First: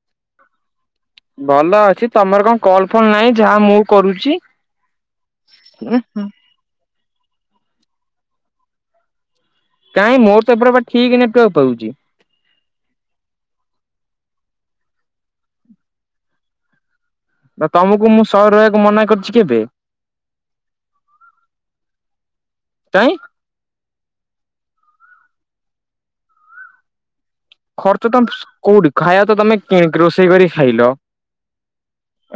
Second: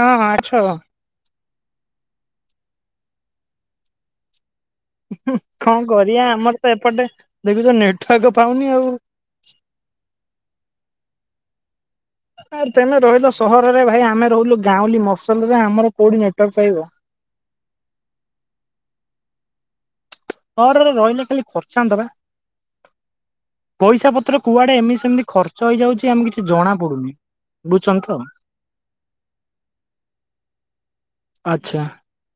ହଁ ଅଛ। [unintelligible] ଭଲ ଅଛି, ତମର କଣ କଲ ଫଲ ନାହିଁ ଯାହା ମୁଁ କରୁଛି। କଣ କରିବା, ଆମର ତ ଏପଟେ ଦେଖୁଛ ନେଟୱାର୍କ ପାଉନି ଆଉ। କାହିଁ ମୋର ତ ଏପଟ ବା ଠିକ ନେଟୱାର୍କ ପାଉଛି। ଆଉ ତମେ ରହିଲ ସହରରେ, ଭାଇ ଆମେ ରହିଲୁ ଗାଁଲି ମଫସଲିରେ, ଆମର କୋଉଠି ନେଟୱାର୍କ ପାଇବ। ନା ତମକୁ ମୁଁ ସହ ରହିବାକୁ ମନା କରିଛି କେବେ। ରହିଲେ ଖାଲି ଖର୍ଚାନ୍ତ ପା କାଇଁ ପଇସା। ତ୍ର କୁଆଡେ ଏମିତି ସେମିତି ଖର୍ଚ୍ଚ ହେଇଯାଉଛି, ଆମେ କିଛି ଜଣା ପଡୁନି। ବୁଝୁଛନ୍ତି ଖର୍ଚ୍ଚ ତ ତମ କୋଉଠି ଖାଇବା ତ ତମେ କିଣି ରୋଷେଇ କରି ଖାଇଲ। ଆଚ୍ଛା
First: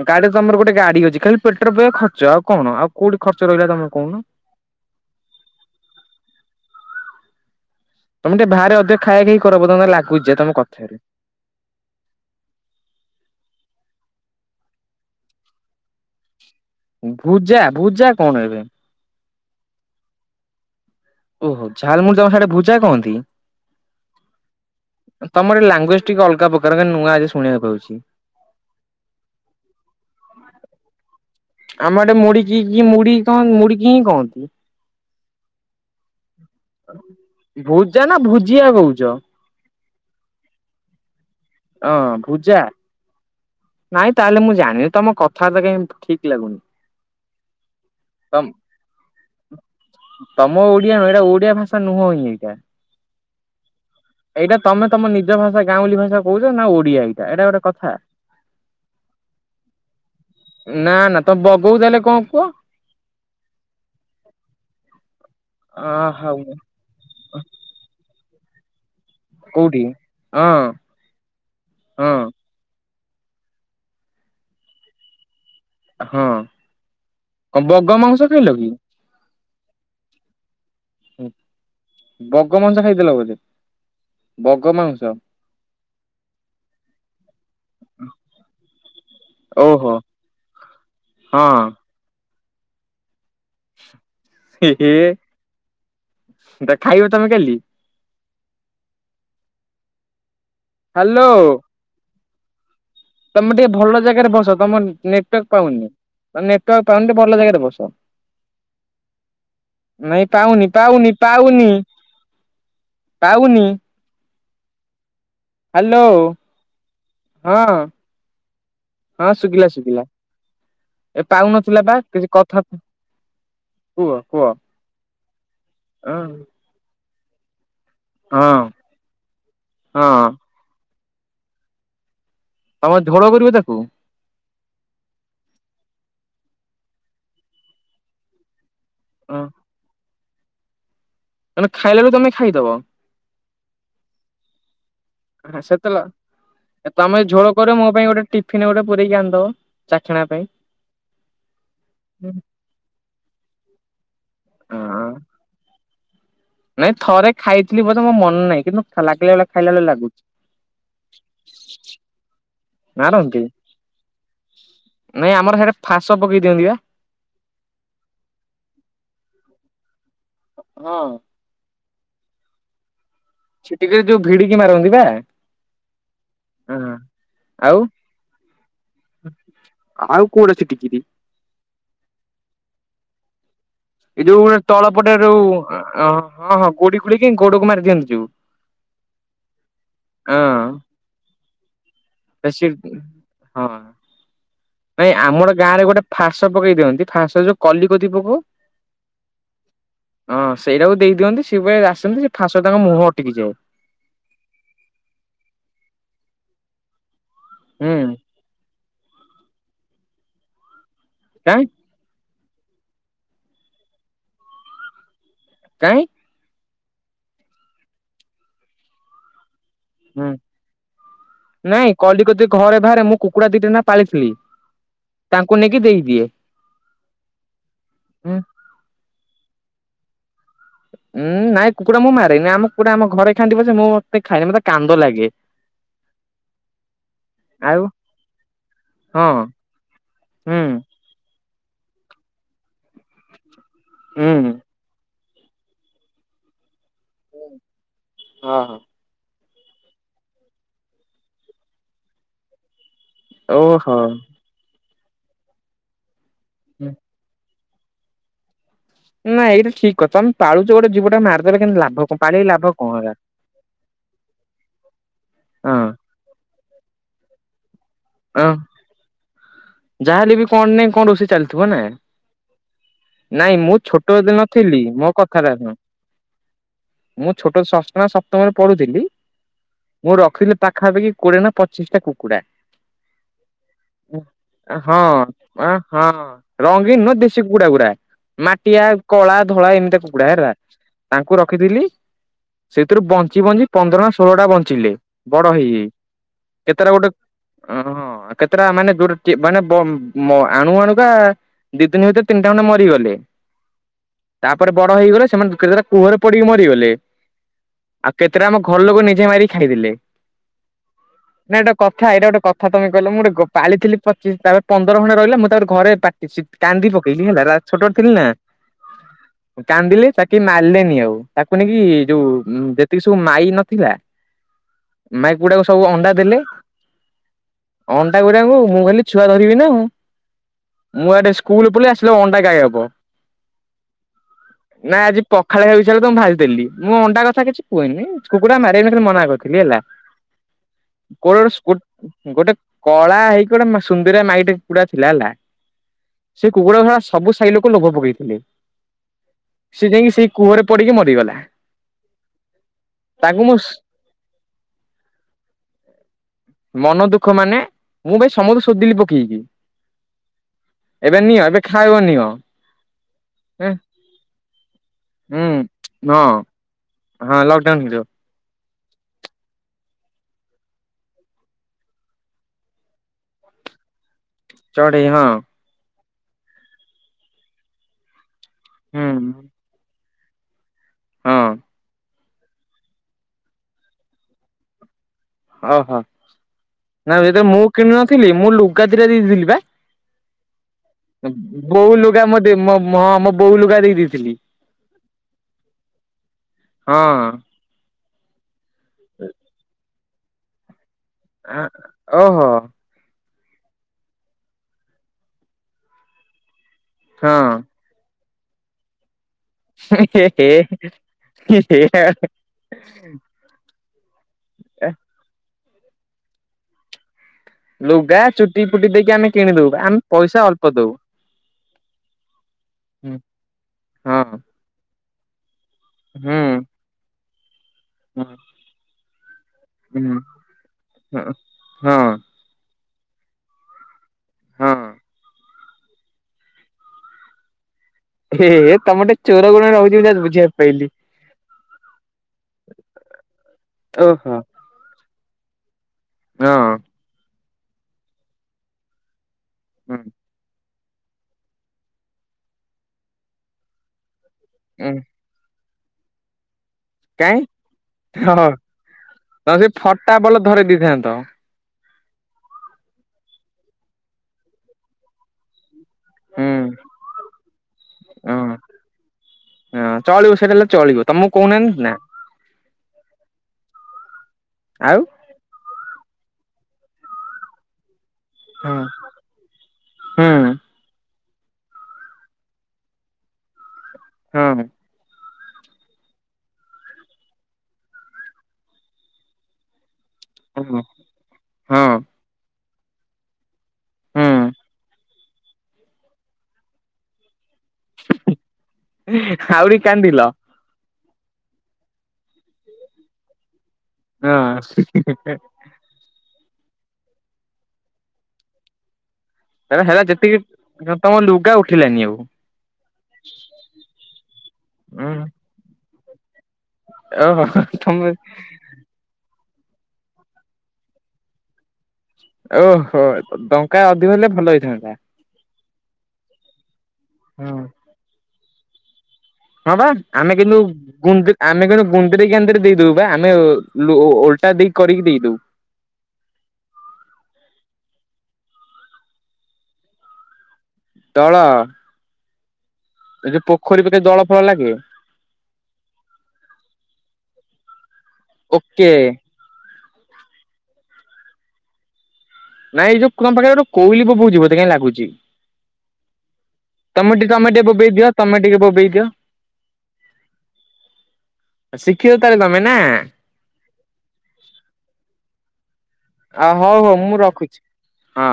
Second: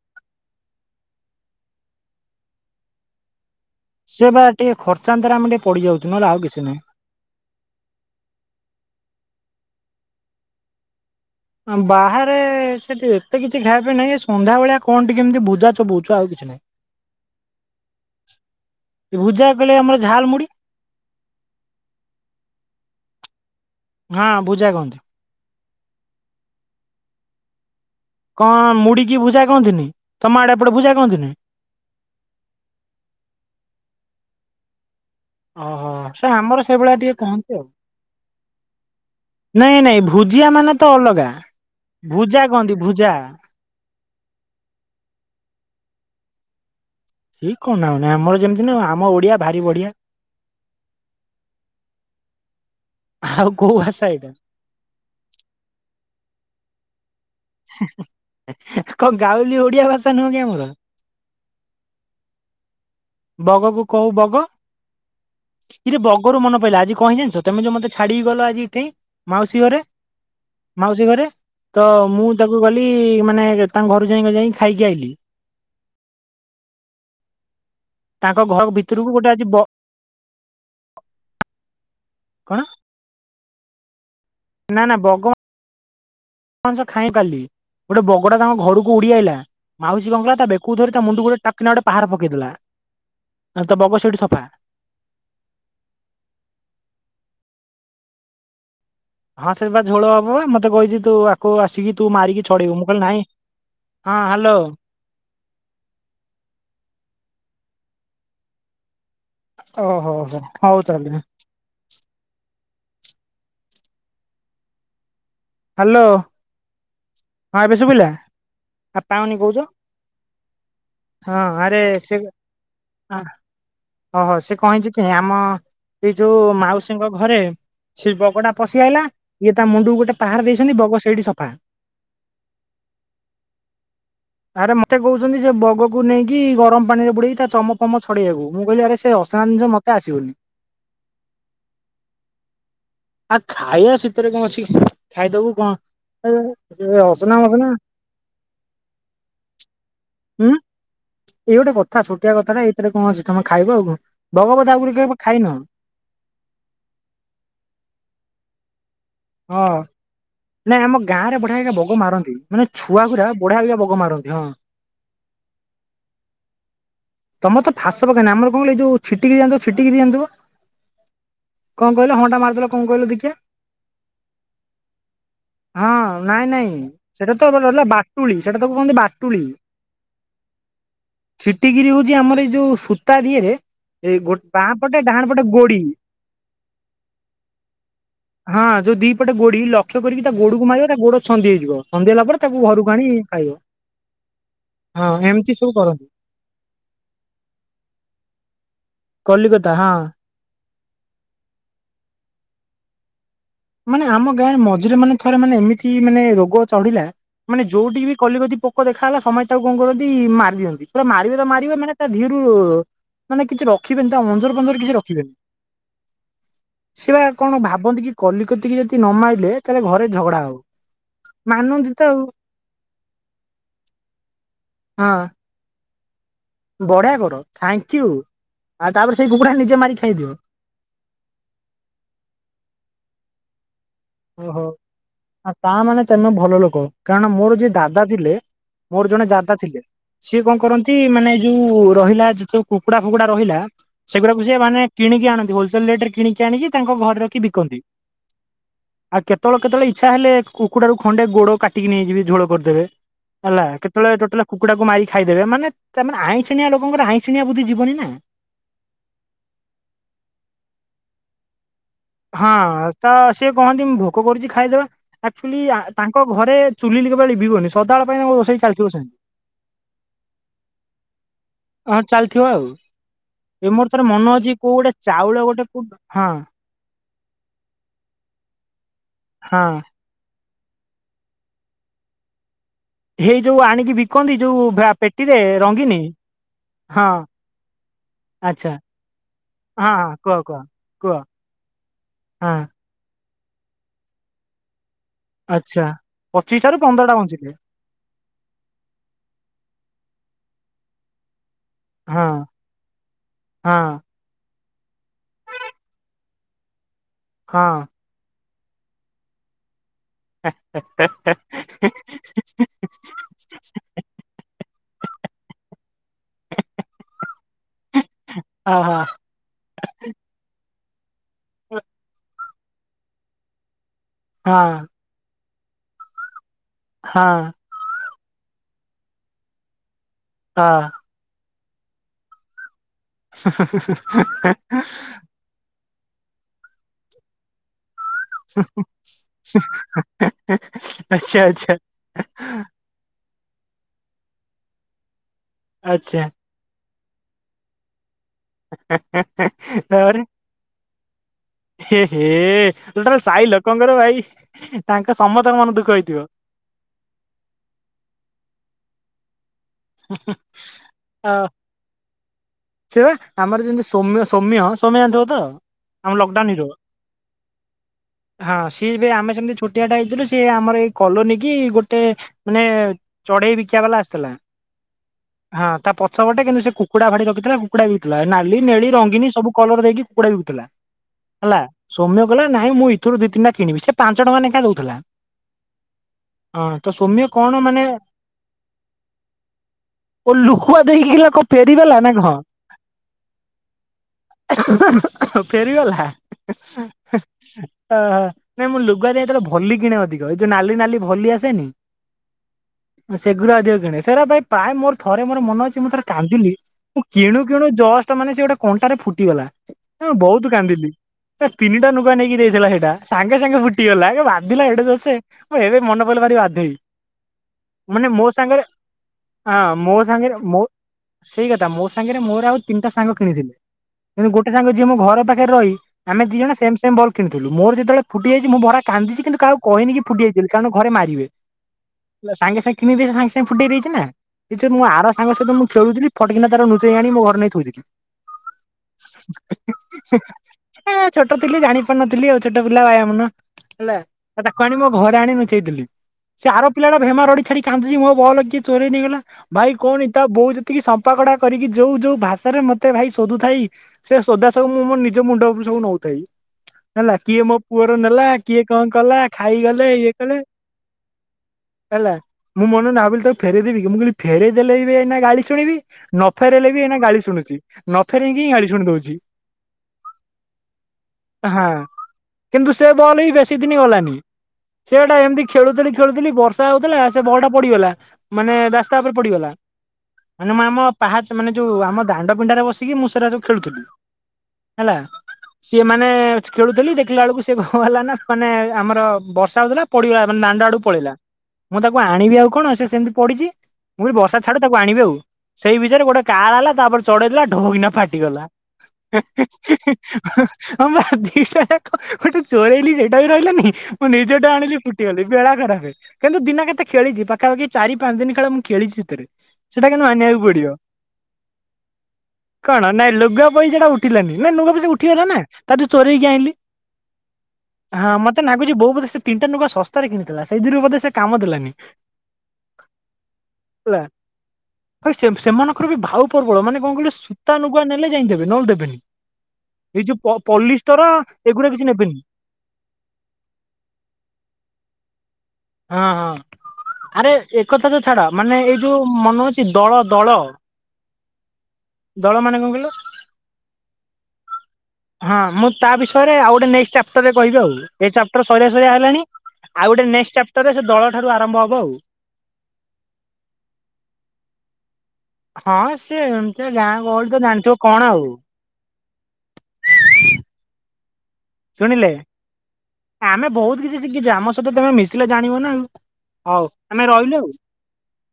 ଗାଡିରେ, ତମର ଗୋଟେ ଗାଡି ଅଛି ଖାଲି ପେଟ୍ରୋଲ ପକେଇବା ଖର୍ଚ୍ଚ ଆଉ କଣ ଆଉ କୋଉଠି ଖର୍ଚ। ସେ ବା ଟିକେ ଖର୍ଚ୍ଚାନ୍ତରେ ଆମେ ଟିକେ ପଡିଯାଉଛୁ, ନହେଲେ ଆଉ କିଛି ନାହିଁ। ତମେ ଟିକେ ବାହାରେ ଅଧିକ ଖାଇଵା ଖୀ କର ବୋଧେ ତମେ ଲାଗୁଛି ଯେ ତମ କଥାରେ। ବାହାରେ ସେଠି ଏତେ କିଛି ଖାଇବା ପାଇଁ ନାହିଁ, ସନ୍ଧ୍ୟା ଭଳିଆ କଣ ଟିକେ କେମିତି ବୁଜା ଚୋବଉଛୁ ଆଉ କିଛି ନାହିଁ। ଭୁଯା, ଭୁଯା କଣ ଏବେ? ଭୁଜା ଆମର ଝାଲ ମୁଡି। ଓହୋ ଝାଲମୁଢ଼ି ତମ ସିଆଡ଼େ ଭୂଜା କହନ୍ତି? ହଁ ବୁଝା କୁହନ୍ତି। [unintelligible] ଟିକେ ଅଲଗା ପ୍ରକାର କାଇଁ ନୂଆ ଆଜି ଶୁଣିବାକୁ ପାଉଚି। କଣ ମୁଡିକି ଭୁଜା କହନ୍ତିନି ତମ ଆଡ଼େ ପଟେ ଭୁଜା କହନ୍ତିନି। ଆମର ଆଡ଼େ ମୁଡିିକି କି ମୁଡିକି ମୁଡିକି ହିଁ କହନ୍ତି। ଓହୋ ସେ ଆମର ସେଇଭଳିଆ ଟିକେ କହନ୍ତି ଆଉ ଭୁଜା ନା ଭୁଜିଆ କହୁଛ ନାଇଁ ନାଇଁ ଭୁଜିଆ ମାନେ ତ ଅଲଗା ଭୁଜା କହନ୍ତି ଭୁଜା। ନାଇଁ ତାହେଲେ ମୁଁ ଜାଣିନି ତମ କଥାବାର୍ତ୍ତା କାଇଁ ଠିକ ଲାଗୁନି। ଇଏ କଣ ନା ତମ ଆମର ଯେମିତି ନା ଆମ ଓଡିଆ ଭାରି ବଡିିଆ। ତମ ଓଡିଆ ନୁହେଁ ଏଟା ଓଡିଆ ଭାଷା ନୁହଁଇଏଇଟା। ଆଉ କୋଉ ଭାଷା ଏଇଟା ତମେ ତମ ନିଜ ଭାଷା ଗାଁଉଁଲି ଭାଷା କହୁଛ। ନା ଓଡିଆ ଏଇଟା ଏଇଟା ଗୋଟେ କଥା। କଣ ଗାଉଁଲି ଓଡିଆ ଭାଷା ନୁହଁ କି ଆମର? ତ ବଗକୁ ଦେଲେ କଣ କୁହ? ବଗ କୁ କହୁ ବଗ। ଅ ଇରେ ହଉ ବଗରୁ ମନେ ପଇଲା ଆଜି କଣ ହେଇଚି ଜାଣିଚ ତମେ ଯୋଉ ମତେ ଛାଡିକି ଗଲ ଆଜି ଏଠି। ମାଉସୀ ଘରେ, କୋଉଠି? ହଁ ମାଉସୀ ଘରେ ତ ହଁ ମୁଁ ତାକୁ ଗଲି ଇ ମାନେ ତାଙ୍କ ଘରୁ ଯାଇ ଯାଇ ଖାଇକି ଆଇଲି। ହଁ ଙ୍କ ବଗ ମାଂସ ତାଙ୍କ ଖାଇଲ ଘର କି? ଭିତରକୁ ଗୋଟେ ଆଜି ବ କଣ ବଗ ମଞ୍ଚ ଖାଇଦେଲ ବୋଧେ ବଗ ମାଂସ। କଞ୍ଚ ଖାଇପଲି [unintelligible] ଗୋଟେ ବଗଡା ତାଙ୍କ ଘରକୁ ଉଡିଆଇଲା, ଓହୋ ମାଉସୀ କିଲ ତା ବେକୁ ଥରି ତା ମୁଣ୍ଡକୁ ଗୋଟେ ହଁ। ଟାକିନା ଗଟେ ପହାର ପକଦେଲା ହେ ତ ଖାଇବ ତମେ କାଲି। ମ ସେ ବା ଝୋଳ ହବ, ମତେ କହିଛି ତୁ ହ୍ୟାଲୋ। ଆକୁ ଆସିକି ତୁ ମାରିକି ଛଡେଇବୁ। କହିଲି ନାଇଁ ତମେ ଟିକେ ଭଲ ହଁ ଜାଗାରେ ବସ, ହ୍ୟାଲୋ। ତମ ନେଟୱାର୍କ ପାଉନି, ତେ ନେଟୱାର୍କ ପାଉନ ଟିକେ ଭଲ ଜାଗାରେ ବସ। ଓହୋ ନାଇ ହୋ ପାଉନି, ହଉ ପାଉନି, ତାହେଲେ ପାଉନି, ପାଉନି। ହାଲୋ। ହ୍ୟାଲୋ ଏବେ ହଁ, ଶୁଭିଲା ଆଉ ହଁ, ପାଉନି କହୁଛ। ଶୁଖିଲା ଶୁଖିଲା ଏ ହଁ ଆରେ ପାଉନଥିଲା ବା, ସେ କିଛି କଥା କୁହ ଓହୋ, କୁହ ସେ କହିଚ କି ଆମ ଏଇ ହଁ ଯୋଉ ମାଉସୀଙ୍କ ଘରେ ସେ ବଗଡା ହଁ। ପଶି ଆଇଲା, ଇଏ ତା ମୁଣ୍ଡକୁ ଗୋଟେ ହଁ ପାହହାର ଦେଇଛନ୍ତି, ବଗ ସେଇଠି ସଫା। ତମେ ଝୋଳ କରିବ ତାକୁ ଆରେ ମତେ କହୁଛନ୍ତି, ସେ ବଗକୁ ନେଇ କି ଗରମ ପାଣିରେ ବୁଡେଇ ତା ଚମ ଫମ ଛଡ଼େଇକୁ, ମୁଁ କହି ଆରେ ସେସନା ଜିନିଷ ମତେ ଆସିବନି ତମେ ଖାଇଲା ବଳେ ତମେ ଖାଇଦବ। ଆ ଖାଇବା ଶୀତରେ କଣ ଅଛି ଖାଇଦବୁ କ? ସେତେବେଳେ ତମେ ଝୋଳ କର ମୋ ପାଇଁ ଗୋଟେ, ଟିଫିନ ଗୋଟେ ପୁରଇକି ଆଣିଦବ, ଚାରିଟା ବେଳ ପାଇଁ ହୁଁ ଏଇ ଗୋଟେ କଥା, ଛୋଟିଆ କଥାଟା ଏଇଥିରେ କଣ ଅଛି, ତମେ ଖାଇବ ଆଉ ଭଗବଧ ଆଗରୁରେ ହଁ ଖାଇନ ନାଇଁ ଥରେ ଖାଇଥିଲି ବୋଧେ ମୋ ମନ ନାହିଁ କିନ୍ତୁ ଲାଗିଲା ବଳିଆ ଖାଇଲା ହଁ ବଳେ ଲାଗୁଛି। ନାଇଁ ଆମ ଗାଁରେ ବଢିଆ ହେକା ବଗ ମାରନ୍ତି ମାନେ ଛୁଆ ଗୁଡା ମାରନ୍ତି ବଢିଆ ହୋ ବଗ ମାରନ୍ତି, ହଁ। ନାଇଁ ଆମର ସେଟା ଫା ତମେ ତ ଫାସ ପକେଇନ ଆମର କଣ କହି ଏ ଯୋଉ ଛିଟିକି ଯିଆଛନ୍ତି ଛିଟିକି ଆନୁଥିବ। ହଁ। କଣ କହିଲ ହଁ ଟା ମାରିଦେଲ କଣ କହିଲୁ ଦେଖିଆ? ଛିଟିକିରେ ଯୋଉ ଭିଡିକି ମାରନ୍ତି ପା। ହଁ ନାଇଁ ନାଇଁ ସେଟା ତ ଆଉ। ରହିଲା ବାଟୁଳି ସେଟା ତ କୁହନ୍ତି ବାଟୁଳି। ଆଉ କୋଉ ଛିଟିିକିରି ହଉଛି ଆମର ଏଇ ଯୋଉ ସୂତା ଦିଏରେ। ଏଇ ଯୋଉ ଗୋଟେ ତଳ ପଟେ ଯୋଉ ହଁ ହଁ ଗୋଡି ଖୋଳିକି ଗୋଡକୁ ମାରି ଦିଅନ୍ତୁ ଯୋଉ। ହଁ ଯୋଉ ଦି ପଟେ ଗୋଡି ଲକ୍ଷ୍ୟ କରିକି ତା ଗୋଡକୁ ମାରିବ ତା ଗୋଡ ଛନ୍ଦି ହେଇଯିବ। ଛନ୍ଦି ହେଲା ପରେ ତ ତାକୁ ଘରକୁ ଆଣି ଖାଇବ। ହଁ। ହଁ ନାଇଁ ଏମିତି ଆମର ସବୁ ଗାଁରେ ଗୋଟେ କରନ୍ତି ଫାସ ପକେଇ ଦିଅନ୍ତି ଫାସ ଯୋଉ କଲିକତି ପକଉ କଲିକତା ହଁ। ସେଇଟାକୁ ଦେଇଦିଅନ୍ତି ସିଏ ଆସନ୍ତି ସେ ଫାସ ତାଙ୍କ ମୁହଁ ଅଟିକି ଯାଏ। ମାନେ ଆମ ଗାଁରେ ମଝିରେ ମାନେ ଥରେ ମାନେ ଏମିତି ମାନେ ରୋଗ ଚଢିଲା। ମାନେ ଯୋଉଠିକି ହୁଁ ବି କଲିକତି ପୋକ ଦେଖା ହେଲା ସମସ୍ତେ ତାକୁ କଣ କରନ୍ତି ମାରି ଦିଅନ୍ତି। ପା ମାରିବେ ତ କାଇଁ ମାରିବେ ମାନେ ତା ଦେହରୁ ମାନେ କିଛି ରଖିବେନି ତା ମଞ ପଞ୍ଜର କିଛି ରଖିବେନି। କାଇଁ? ସେ ବା କଣ ଭାବନ୍ତି କି କଲିକତିକି ଯଦି ନ ମାଇଲେ ତାହେଲେ ଘରେ ହୁଁ। ଝଗଡା ହବ। ମାନନ୍ତି ନାଇଁ ତ ଆଉ କଲିକତି ଘରେ ବାହାରେ ମୁଁ କୁକୁଡା ଦିଟା ନା ପାଳିଥିଲି ହଁ। ତାଙ୍କୁ ନେଇକି ଦେଇ ବଢିଆ କର ଥାଙ୍କ ୟୁ ଆଉ ତାପରେ ସେଇ କୁକୁଡା ନିଜେ ମାରି ଖାଇଦିଅ। ଉ ନାଇଁ କୁକୁଡ଼ା ମୁଁ ମାରେନି ଆମ କୁକୁଡା ଆମ ଘରେ ଖାଆନ୍ତି ବସେ ମୁଁ ମତେ ଖାଇଲିି ଓହୋ ମତେ କାନ୍ଦ ଲାଗେ। ତା ମାନେ ତମେ ଭଲ ଲୋକ କାରଣ ମୋର ଯିଏ ଆଉ ଦାଦା ଥିଲେ। ମୋର ଜଣେ ହଁ ଦାଦା ଥିଲେ ସିଏ ହୁଁ କଣ କରନ୍ତି ମାନେ ଯଉ ରହିଲା ଯୋଉ କୁକୁଡା ଫୁକୁଡା ରହିଲା ସେଗୁଡାକୁ ହୁଁ। ସେ ମାନେ କିଣିକି ଆଣନ୍ତି ହୋଲସେଲ ରେଟ ରେ କିଣିକି ଆଣିକି ତାଙ୍କ ଘରେ ରଖି ବିକନ୍ତି। ହଁ ହଁ। ଆଉ କେତେବେଳେ କେତେଳେ ଇଚ୍ଛା ହେଲେ କୁକୁଡାରୁ ଖଣ୍ଡେ ଗୋଡ କାଟିକି ନେଇଯିବେ ଝୋଳ କରିଦେବେ। ହେଲା ଓହୋ। କେତେବେଳେ ଟୋଟାଲ କୁକୁାଡାକୁ ମାରିକି ଖାଇ ଦେବେ ମାନେ ତାମାନେ ଆଇଁ ସିଣିଆ ଲୋକଙ୍କର ଆଇଁ ସିଣିଆ ବୁଦ୍ଧି ଯିବନି ନା। ନାଁ ଏଇଟା ଠିକ କଥା ତମେ ପାଳୁଛ ଗୋଟେ ଜୀବଟା ମାରିଦେଲେ କେମିତି ଲା ହଁ ତ ସିଏ କହନ୍ତି ମୁଁ ଭୋକ କରୁଛି ଖାଇଦବା ଆକ୍ଚୁଆଲି ହଁ ତାଙ୍କ ଘରେ ଚୁଲି କେବେ ଲିିଭିବନି ସଦାବେଳେ ପାଇଁ ରୋଷେଇ ଚାଲିଥିବ ସେମିତି। ଯାହା ହେେଲେ ବି କଣ ନାାଇଁ କଣ ରୋଷେଇ ଚାଲିଥିବ ନା? ହଁ ଚାଲିଥିବ ଆଉ ନାଇଁ ଏ ମୁଁ ମୋର ଥରେ ଛୋଟ ମନେ ଯେତଵେଳେ ଅଛି କୋଉ ନଥିଲି ଗୋଟେ ମୋ ଚାଉଳ କଥାଟା ଗୋଟେ ସୁଣ। କୋଉ ହଁ ମୁଁ ଛୋଟ ଷଷ୍ଠ ନା ସପ୍ତମରେ ପଢୁଥିଲି ହଁ ମୁଁ ରଖିଲି ପାଖାପଖି କୋଡିଏ ନା ପଚିଶି ଟା କୁକୁଡ଼ା ତା ହେଇ ଯୋଉ ଆଣିକି ବିକନ୍ତି ଯୋଉ ଭା ପେଟିରେ ହଁଆ ରଙ୍ଗିନୀ ହଁ ରଙ୍ଗୀନ୍ ହଁ ନୁହଁ ଦେଶୀ କୁକୁଡା ଗୁଡା। ଆଚ୍ଛା ମାଟିଆ କଳା ଧଳା ହଁ ଏମିତି ହଁ କୁକୁଡା କୁହ ହେଲା କୁହ କୁହ ତାଙ୍କୁ ରଖିଥିଲି। ହଁ ସେଥିରୁ ବଞ୍ଚି ବଞ୍ଚି ପନ୍ଦର ନା ଷୋଳଟା ବଞ୍ଚିଲେ। ବଡ ଆଚ୍ଛା। ହେଇହେଇ ପଚିଶଟାରୁ କେତେଟା ଗୋଟେ ପନ୍ଦରଟା ବଞ୍ଚିଲେ ଓହୋ କେତେଟା ମାନେ ଯୋଉ ମାନେ ଆଣୁ ଆଣୁକା ଦି ଦିନି ହଁ ଭିତରେ ତିନିଟା ଖଣ୍ଡେ ମରିଗଲେ। ହଁ ତାପରେ ବଡ ହେଇଗଲେ ସେମାନେ କେତେଟା କୁଅରେ ପଡିକି ମରିଗଲେ। ହଁ। ସେରେ ଆମ ଘର ଲୋକ ନିଜେ ମାରି ଖାଇଦେଲେ। ନା ଏଇଟା କଥା ଏଇଟା ଗୋଟେ [unintelligible] କଥା ତମେ କହିଲ ମୁଁ ଗୋଟେ ପାଳିଥିଲି ପଚିଶ ତାପରେ ପନ୍ଦର ଘଣ୍ଡେ ରହିଲା ମୁଁ ତାପରେ ଘରେଟି କାନ୍ଦି ପକେଇଲି ହେଲା। ଛୋଟ ଥିଲି ନା ଓ ହୋ। କାନ୍ଦିଲି ତାକି ମା ପାଳିଲିନି ଆଉ ତାକୁ ନେଇକି ଯୋଉ ଯେତିକି ସବୁ ମାଇ ନଥିଲା ହଁ। ଗୁଡାକ ସବୁ ଅଣ୍ଡା ଦେଲେ। ହଁ। ଅଣ୍ଡା ଗୁରାଙ୍କୁ ମୁଁ କହିଲି ଛୁଆ ଧରିବି ନା ମୁଁ, ମୁଁ ଆଡେ ସ୍ କୁଲୁ ପଲେଇ ଆସିଲେ ଅଣ୍ଡା ଖାଇ ହବ। [unintelligible] ଚେଲ୍ ତ ମୁଁ ଭାଜିଦେଲି ମୁଁ ଅଣ୍ଡା କଥା କିଛି କୁହେନି। କୁକୁଡ଼ା ମାରି [unintelligible] ମନା କରିଥିଲି ହେଲା କୋରୋ ସ୍ ଗୋ ଗୋଟେ କଳା ହେଇକି ଗୋଟେ ମା ସୁନ୍ଦିରା ମାଇଟେ କୁକୁଡା ଥିଲା ହେଲା ସେ କୁକୁଡ଼ା କୁ ଶଳା ସବୁ ସାହି ଲୋକ ଲୋଭ ପକେଇଥିଲେ, ସେ ଯାଇକି ଆରେ ସେଇ କୂଅରେ ପଡିକି ମରିଗଲା। ହେ ହେ ଟୋଟାଲ୍ ତାକୁ ସାହି ମୁଁ ଲୋକଙ୍କର ଭାଇ ତାଙ୍କ ସମସ୍ତଙ୍କ ମନ ଦୁଃଖ ହେଇଥିବ। ମନ ଦୁଃଖ ମାନେ ମୁଁ ଭାଇ ସମସ୍ତକୁ ଶୋଦିଲି ପକେଇକି। ଏବେ ଅ ନିଅ ଏବେ ଖାଇବ ନିଅ। ସେ ବା ଆମର ହୁଁ ଯେମିତି ସୋମ୍ୟ ସୋମ୍ୟ, ସୋମ୍ୟ ଜଣିଥିବ ତ ହୁଁ ଆମର ଲକଡାଉନ୍ ହଁ ହେଇଥିବ। ହଁ ଲକଡାଉନ୍ ହେଇଥିବ। ହଁ ସିଏ ଆମେ ସେମିତି ଛୋଟିଆ ଟା ହେଇଥିଲୁ ସି ଆମର ଏଇ କଲୋନୀ କି ଗୋଟେ ମାନେ ଚଢ଼େ ଇ ବିକା ବାଲା ଆସିଥିଲା। ଚଢ଼େଇ ହଁ। ତା ପଛପଟେ କିନ୍ତୁ ସେ କୁକୁଡ଼ା ଭାଡ଼ି ରଖିଥିଲା କୁକୁଡ଼ା ବିକୁଥିଲା ନାଲି ନେଳି ହୁଁ ରଙ୍ଗିନୀ ସବୁ କଲର୍ ଦେଇକି କୁକୁଡ଼ା ବିକୁଥିଲା ହଁ ହେଲା ସୋମ୍ୟ ଗଲା ନାଇଁ ମୁଁ ଇଥିରୁ ଦି ତିିନ୍ ଟା କିଣିବି ସେ ପାଞ୍ଚ ଟଙ୍କାନେଖା ନୋଉଥିଲା। ଓହୋ ନା [unintelligible] କଣ ମୁଁ ମାନେ କିଣି ନଥିଲି ମୁଁ ଲୁଗା ଦି ଟା ଦେଇ ଦେଲି ବା। ଓ ଲୁଖୁଆ ଦେଇକି କିଣିଲ ପେରି ବାଲା ନା କଁ? ଦି ମ-ମ ମୋ ବୋଉ ଲୁଗା ଦେଇ ଦେଇଥିଲି। ଫେରିଗଲା ହଁ ଅହ ନାଇଁ ମୁଁ ଲୁଗା ଯତେବେଳେ ଭଲି କିଣେ ଅଧିକ ଏଇ ଯୋଉ ନାଲି ନାଲି ଭଲି ଆଁ ଆସେନି। ଓହୋ। ସେଗୁରା ଅଧିକ କିଣେ ସେରା ଭାଇ ପ୍ରାଏ ମୋର ଥରେ ମୋର ମନେ ଅଛି ମୁଁ ଥରେ କାନ୍ଦିଲି ମୁଁ ହଁ କିଣୁ କିଣୁ ଜଷ୍ଟ ମାନେ ସେ ଗୋଟେ କଣ୍ଟାରେ ଫୁଟିଗଲା ଆ ମ ହେ ହେ ବୋହୁତୁ କାନ୍ଦିଛି। ଆ ତିନିଟା ହେ ନୁଗା ନେଇକି ଦେଇଥିଲା ହେଟା ସାଙ୍ଗେ ସାଙ୍ଗେ ଫୁଟିଗଲା ଏ [unintelligible] ବାଧିଲାଏଡ଼େ ଜୋର୍ ସେ। ହ ଏବେ ବି ମନେ ପଡ଼ିଲେ ଭାରି ବାଧେଇ। ମାନେ ଲୁଗା ମୋ ଚୁଟି ସାଙ୍ଗରେ ଫୁଟି ଦେଇକି ଆମେ ହଁ କିଣିଦଉ ମୋ ଆମେ ସାଙ୍ଗରେ ପଇସା ମୋ ଅଳ୍ପ ଦଉ ସେଇ କଥା ମୋ ସ୍ ସାଙ୍ଗରେ ମୋର ଆଉ ତିନିଟା ସାଙ୍ଗ କିଣିଥିଲେ। ତେଣୁ ହଁ ଗୋଟେ ସାଙ୍ଗ ଯିଏ ମୋ ଘର ପାଖରେ ରହି ଆମେ ଦି ହୁଁ ଜଣ ସେମ୍ ସେମ୍ ବଲ୍ କିଣିଥିଲୁ ମୋର ଯେତେବେଳେ ଫୁଟିଯାଇଛି ମୁଁ ଭରା କାନ୍ଦିଛି କିନ୍ତୁ କାହାକୁ କହିନି କି ହୁଁ ଫୁଟିଯାଇଛିି ବୋଲି କାରଣ ଘରେ ମାରିବେ। ହଁ ହେଲା ସାଙ୍ଗେ ସାଙ୍ଗେ କିଣି ଦେଇଛ ସାଙ୍ଗେ ସ୍ ହଁ ଚେଇ ଆଣି ମୋ ଘରେ ନେଇ ମୁଁ ଥୋଇଦେଲି। ହେ ହେ ତମର ଟିକେ ଚୋର ଗୁଣ ରହୁଛି ଯାହା ବୁଝିବାକୁ ପାଇଲି। ଛୋଟୋ ଥିଲି ଜାଣି ପାରୁ ନଥିଲି ଆଉ ଛୋଟ ପିଲା ବାଇଆ ମନ ହେଲା ଓହୋ ଆଉ ତାକୁ ଆଣି ମୋ ଘ ରେ ଆଣି ଲୁଚେଇ ଥିଲି, ସେ ଆର ପିଲା ଟା ଭେମ୍ବା ରଡ଼ି ଛାଡ଼ି କାନ୍ଦୁଛି ମୋ ବଲ କିଏ ଚରେଇ ନେଇଗଲା। ଭାଇ ହଁ କଅନି ତା ବୋଉ ଯେତିକି ସପା କଟା କରିକି ଯୋଉ ଯୋଉ ଭାଷାରେ ମତେ ଭାଇ ଶୋଦୁଥାଇ ସେ ସୋଦା ସବୁ ମୁଁ ମୋ ଉଁ ନିଜ ମୁଣ୍ଡ ଉପରକୁ ସବୁ ନୋଉଥାଇ। ହେଲା କାଇଁ କିଏ ମୋ ପୁଅର ନେଲା ହଁ କିଏ କଣ କଲା ତମେ ସେ ଖାଇଗଲେ ଇଏ ଫଟା କଲେ। ବଲ ଧରେଇ ଦେଇଥାନ୍ତ ହେଲା ମୁଁ ମନେ ମନେ ଭାବିଲି ତାକୁ ଫେରେଇ ଦେବି କି ମୁଁ କହିଲି ଫେରଇ ଦେଲେ ବି ଏଇନା ଗାଳି ଶୁଣିବି ନ ହୁଁ ଫେରେଇଲେ ବି ଏଇନା ଗାଳି ଶୁଣୁଛି ନ ଫେରକି ହିଁ ହଁ। ଗାଳି ଶୁଣି ଦୋଉଛି। ହଁ ଚଳିବ ସେଇଟା ହେଲେ ଚଳିବ ତ ହଁ କିନ୍ତୁ ସେ ବଲ୍ ବି ବେଶୀ ଦିନି ଗଲାନି ଆଉ ସେଟା ଏମିତି ଖେଳୁଥିଲି ଖେଳୁଥିଲି ବର୍ଷା ହୋଉଥିଲା ସେ ବଲ୍ ଟା ପଡିଗଲା। ମାନେ ହଁ ରାସ୍ତା ଉପରେ ପଡିଗଲା ହୁଁ ମାନେ ମୁଁ ଆମ ପାହାଚ ମାନେ ଯୋଉ ଆମ ଦାଣ୍ଡ ପିଣ୍ଡାରେ ବସିକି ମୁଁ ସେରା ସବୁ ଖେଳୁଥିଲୁ। ହହ। ସିଏ ମାନେ ଖେଳୁଥିଲି ଦେଖିଲା ବେଳକୁ ସିଏ କଣ ହେଲା ନା ମାନେ ଆମର ବର୍ଷା ହଉଥିଲା ପଡ଼ିଗଲା ମାନେ ଦାଣ୍ଡ ଆଡ଼କୁ ହଁ ପଳେଇା ମୁଁ ତାକୁ ହଁ ଆଣିବି ଆଉ କଣ ସେ ସେମିତି ପଢିଛି। ମୁଁ କଇଲି ବର୍ଷା ହୁଁ ଛାଡୁ ତାକୁ ଆଣିବି ଆଉ ସେଇ ଭିତରେ ଗୋଟେ କାର ଆଇଲା ତା ଉପରେ ଚଢେଇ ଦେଲା ଢ଼ୋ କିନା ଫାଟିଗଲା ହିଁ ହିଁ ଆହୁରି କାନ୍ଦିଲ ହିଁ ହିଁ [unintelligible] ଇଏ କଣ ଗୋଟେ ଚୋରଇଲି ସେଇଟା ବି ରହିଲାନି। ମୁଁ ନିଜେ ଟା ହଁ ଆଣିଲି ଫୁଟିଗଲି ବେଳା ଖରାପ୍ କିନ୍ତୁ ଦିନା କାତେ ଖେଳିଛି ପାଖା ପାଖି ଚାରି ପାଞ୍ଚ ଦିନ କାଳ ମୁଁ ଖେଳିଛି ସେଥିରେ। ହେଲା ସେଟା ହେଲା କିନ୍ତୁ ମାନିବାକୁ ଯେତିକି ପଡିବ। [unintelligible] ତମ ଲୁଗା ଉଠିଲା କଣ ନାଇଁ ଲୁଗା ପଇସାଟା ଉଠିଲାନି ନା ଲୁଗା ପଇସା ଉଁ ଉଠିଗଲା ନା ତାର ଯୋଉ ଚୋରେଇକି ଆଣିଲି। ଓହୋ ତମେ ହଁ ମତେ ନାଗୁଛି ବୋଉ ବୋଧେ ସେ ତିନିଟା ଲୁଗା ଶସ୍ତାରେ କିଣିଥିଲା ସେଇଥିରୁ ବୋଧେ ସେ କାମ ଦେଲାନି। ଓହୋ ଟଙ୍କା ଅଧିକ ହେଲେ ଭଲ ହେଇଥାନ୍ତା। ଏମାନଙ୍କର ବି ଭାଉ ପ୍ରବଳ ମାନେ କଣ କହିଲେ ସୂତା ହଁ। ଲୁଗା ନେଲେ ଯାଇଁ ଦେବେ ନ ହେଲେ ଦେବେନି। ହଁ ବା ଏଇ ଯୋଉ ପ ଆମେ କିନ୍ତୁ ପଲିଷ୍ଟର ଗୁଁନ୍ଦୁ ଆମେ ଏଗୁଡା କିଛି କିନ୍ତୁ ନେବେନି ଗୁନ୍ଦୁରି ଗାନ୍ଦୁରି ଦେଇଦେଉ ଵା ଆମେ ଓଓଲ ଆଟା ଦେଇ କରିକି ଦେଇଦଉ। ହଁ ହଁ ଆରେ ଏକଥା ତ ଛାଡ଼ ମାନେ ଏଇ ଯୋଉ ମନେ ଅଛି ଦଳ ଦଳ ଦଳ ଦଳ ମାନେ କଣ କହିଲ [inaudible] ଏ ଯଉ ପୋଖରୀ [unintelligible] ଦଳ ଫଳ ଲାଗେ ହଁ ମୁଁ ତା ବିଷୟରେ ଆଉ ଗୋଟେ ନେକ୍ସଟ ଚାପ୍ଟରରେ କହିବି ଆଉ। ଏ ଚାପ୍ଟର ସରିଆ ଓକେ ସରିଆ ହେଲାଣି। ଆଉ ଗୋଟେ ନେକ୍ସ ଚାପ୍ଟରରେ ସେ ଦଳ ଠାରୁ ଆରମ୍ଭ ହବ ଆଉ। ନାଇଁ ଏ ଯୋଉ ତୁମ ପାଖରେ ଗୋଟେ କୋଇଲି ବୋବଉଛି ବୋଧେ କାଇଁ ଲାଗୁଛି। ହଁ ସେ ଏମିତିଆ ଗାଁ [inaudible] ତମେ ଗହଳି ଟିକେ ତ ତମେ ଟିକେ ଜାଣିଥିବ ବୋବେଇ କଣ ଦିଅ ଆଉ ତମେ ଟିକ ବୋବେଇ ଦିଅ। [inaudible] ଶୁଣିଲେ ଶିଖିବ ତା ହେଲେ ତମେ ନା? ଆମେ ବହୁତ କିଛି ଶିଖିଛୁ ଆମ ସହିତ ତମେ ମିଶିଲେ ଜାଣିବ ନା ଆଉ। ଆ ହଉ ଆମେ ମୁଁ ରହିଲୁ ଆଉ। ରଖୁଛି ହଁ।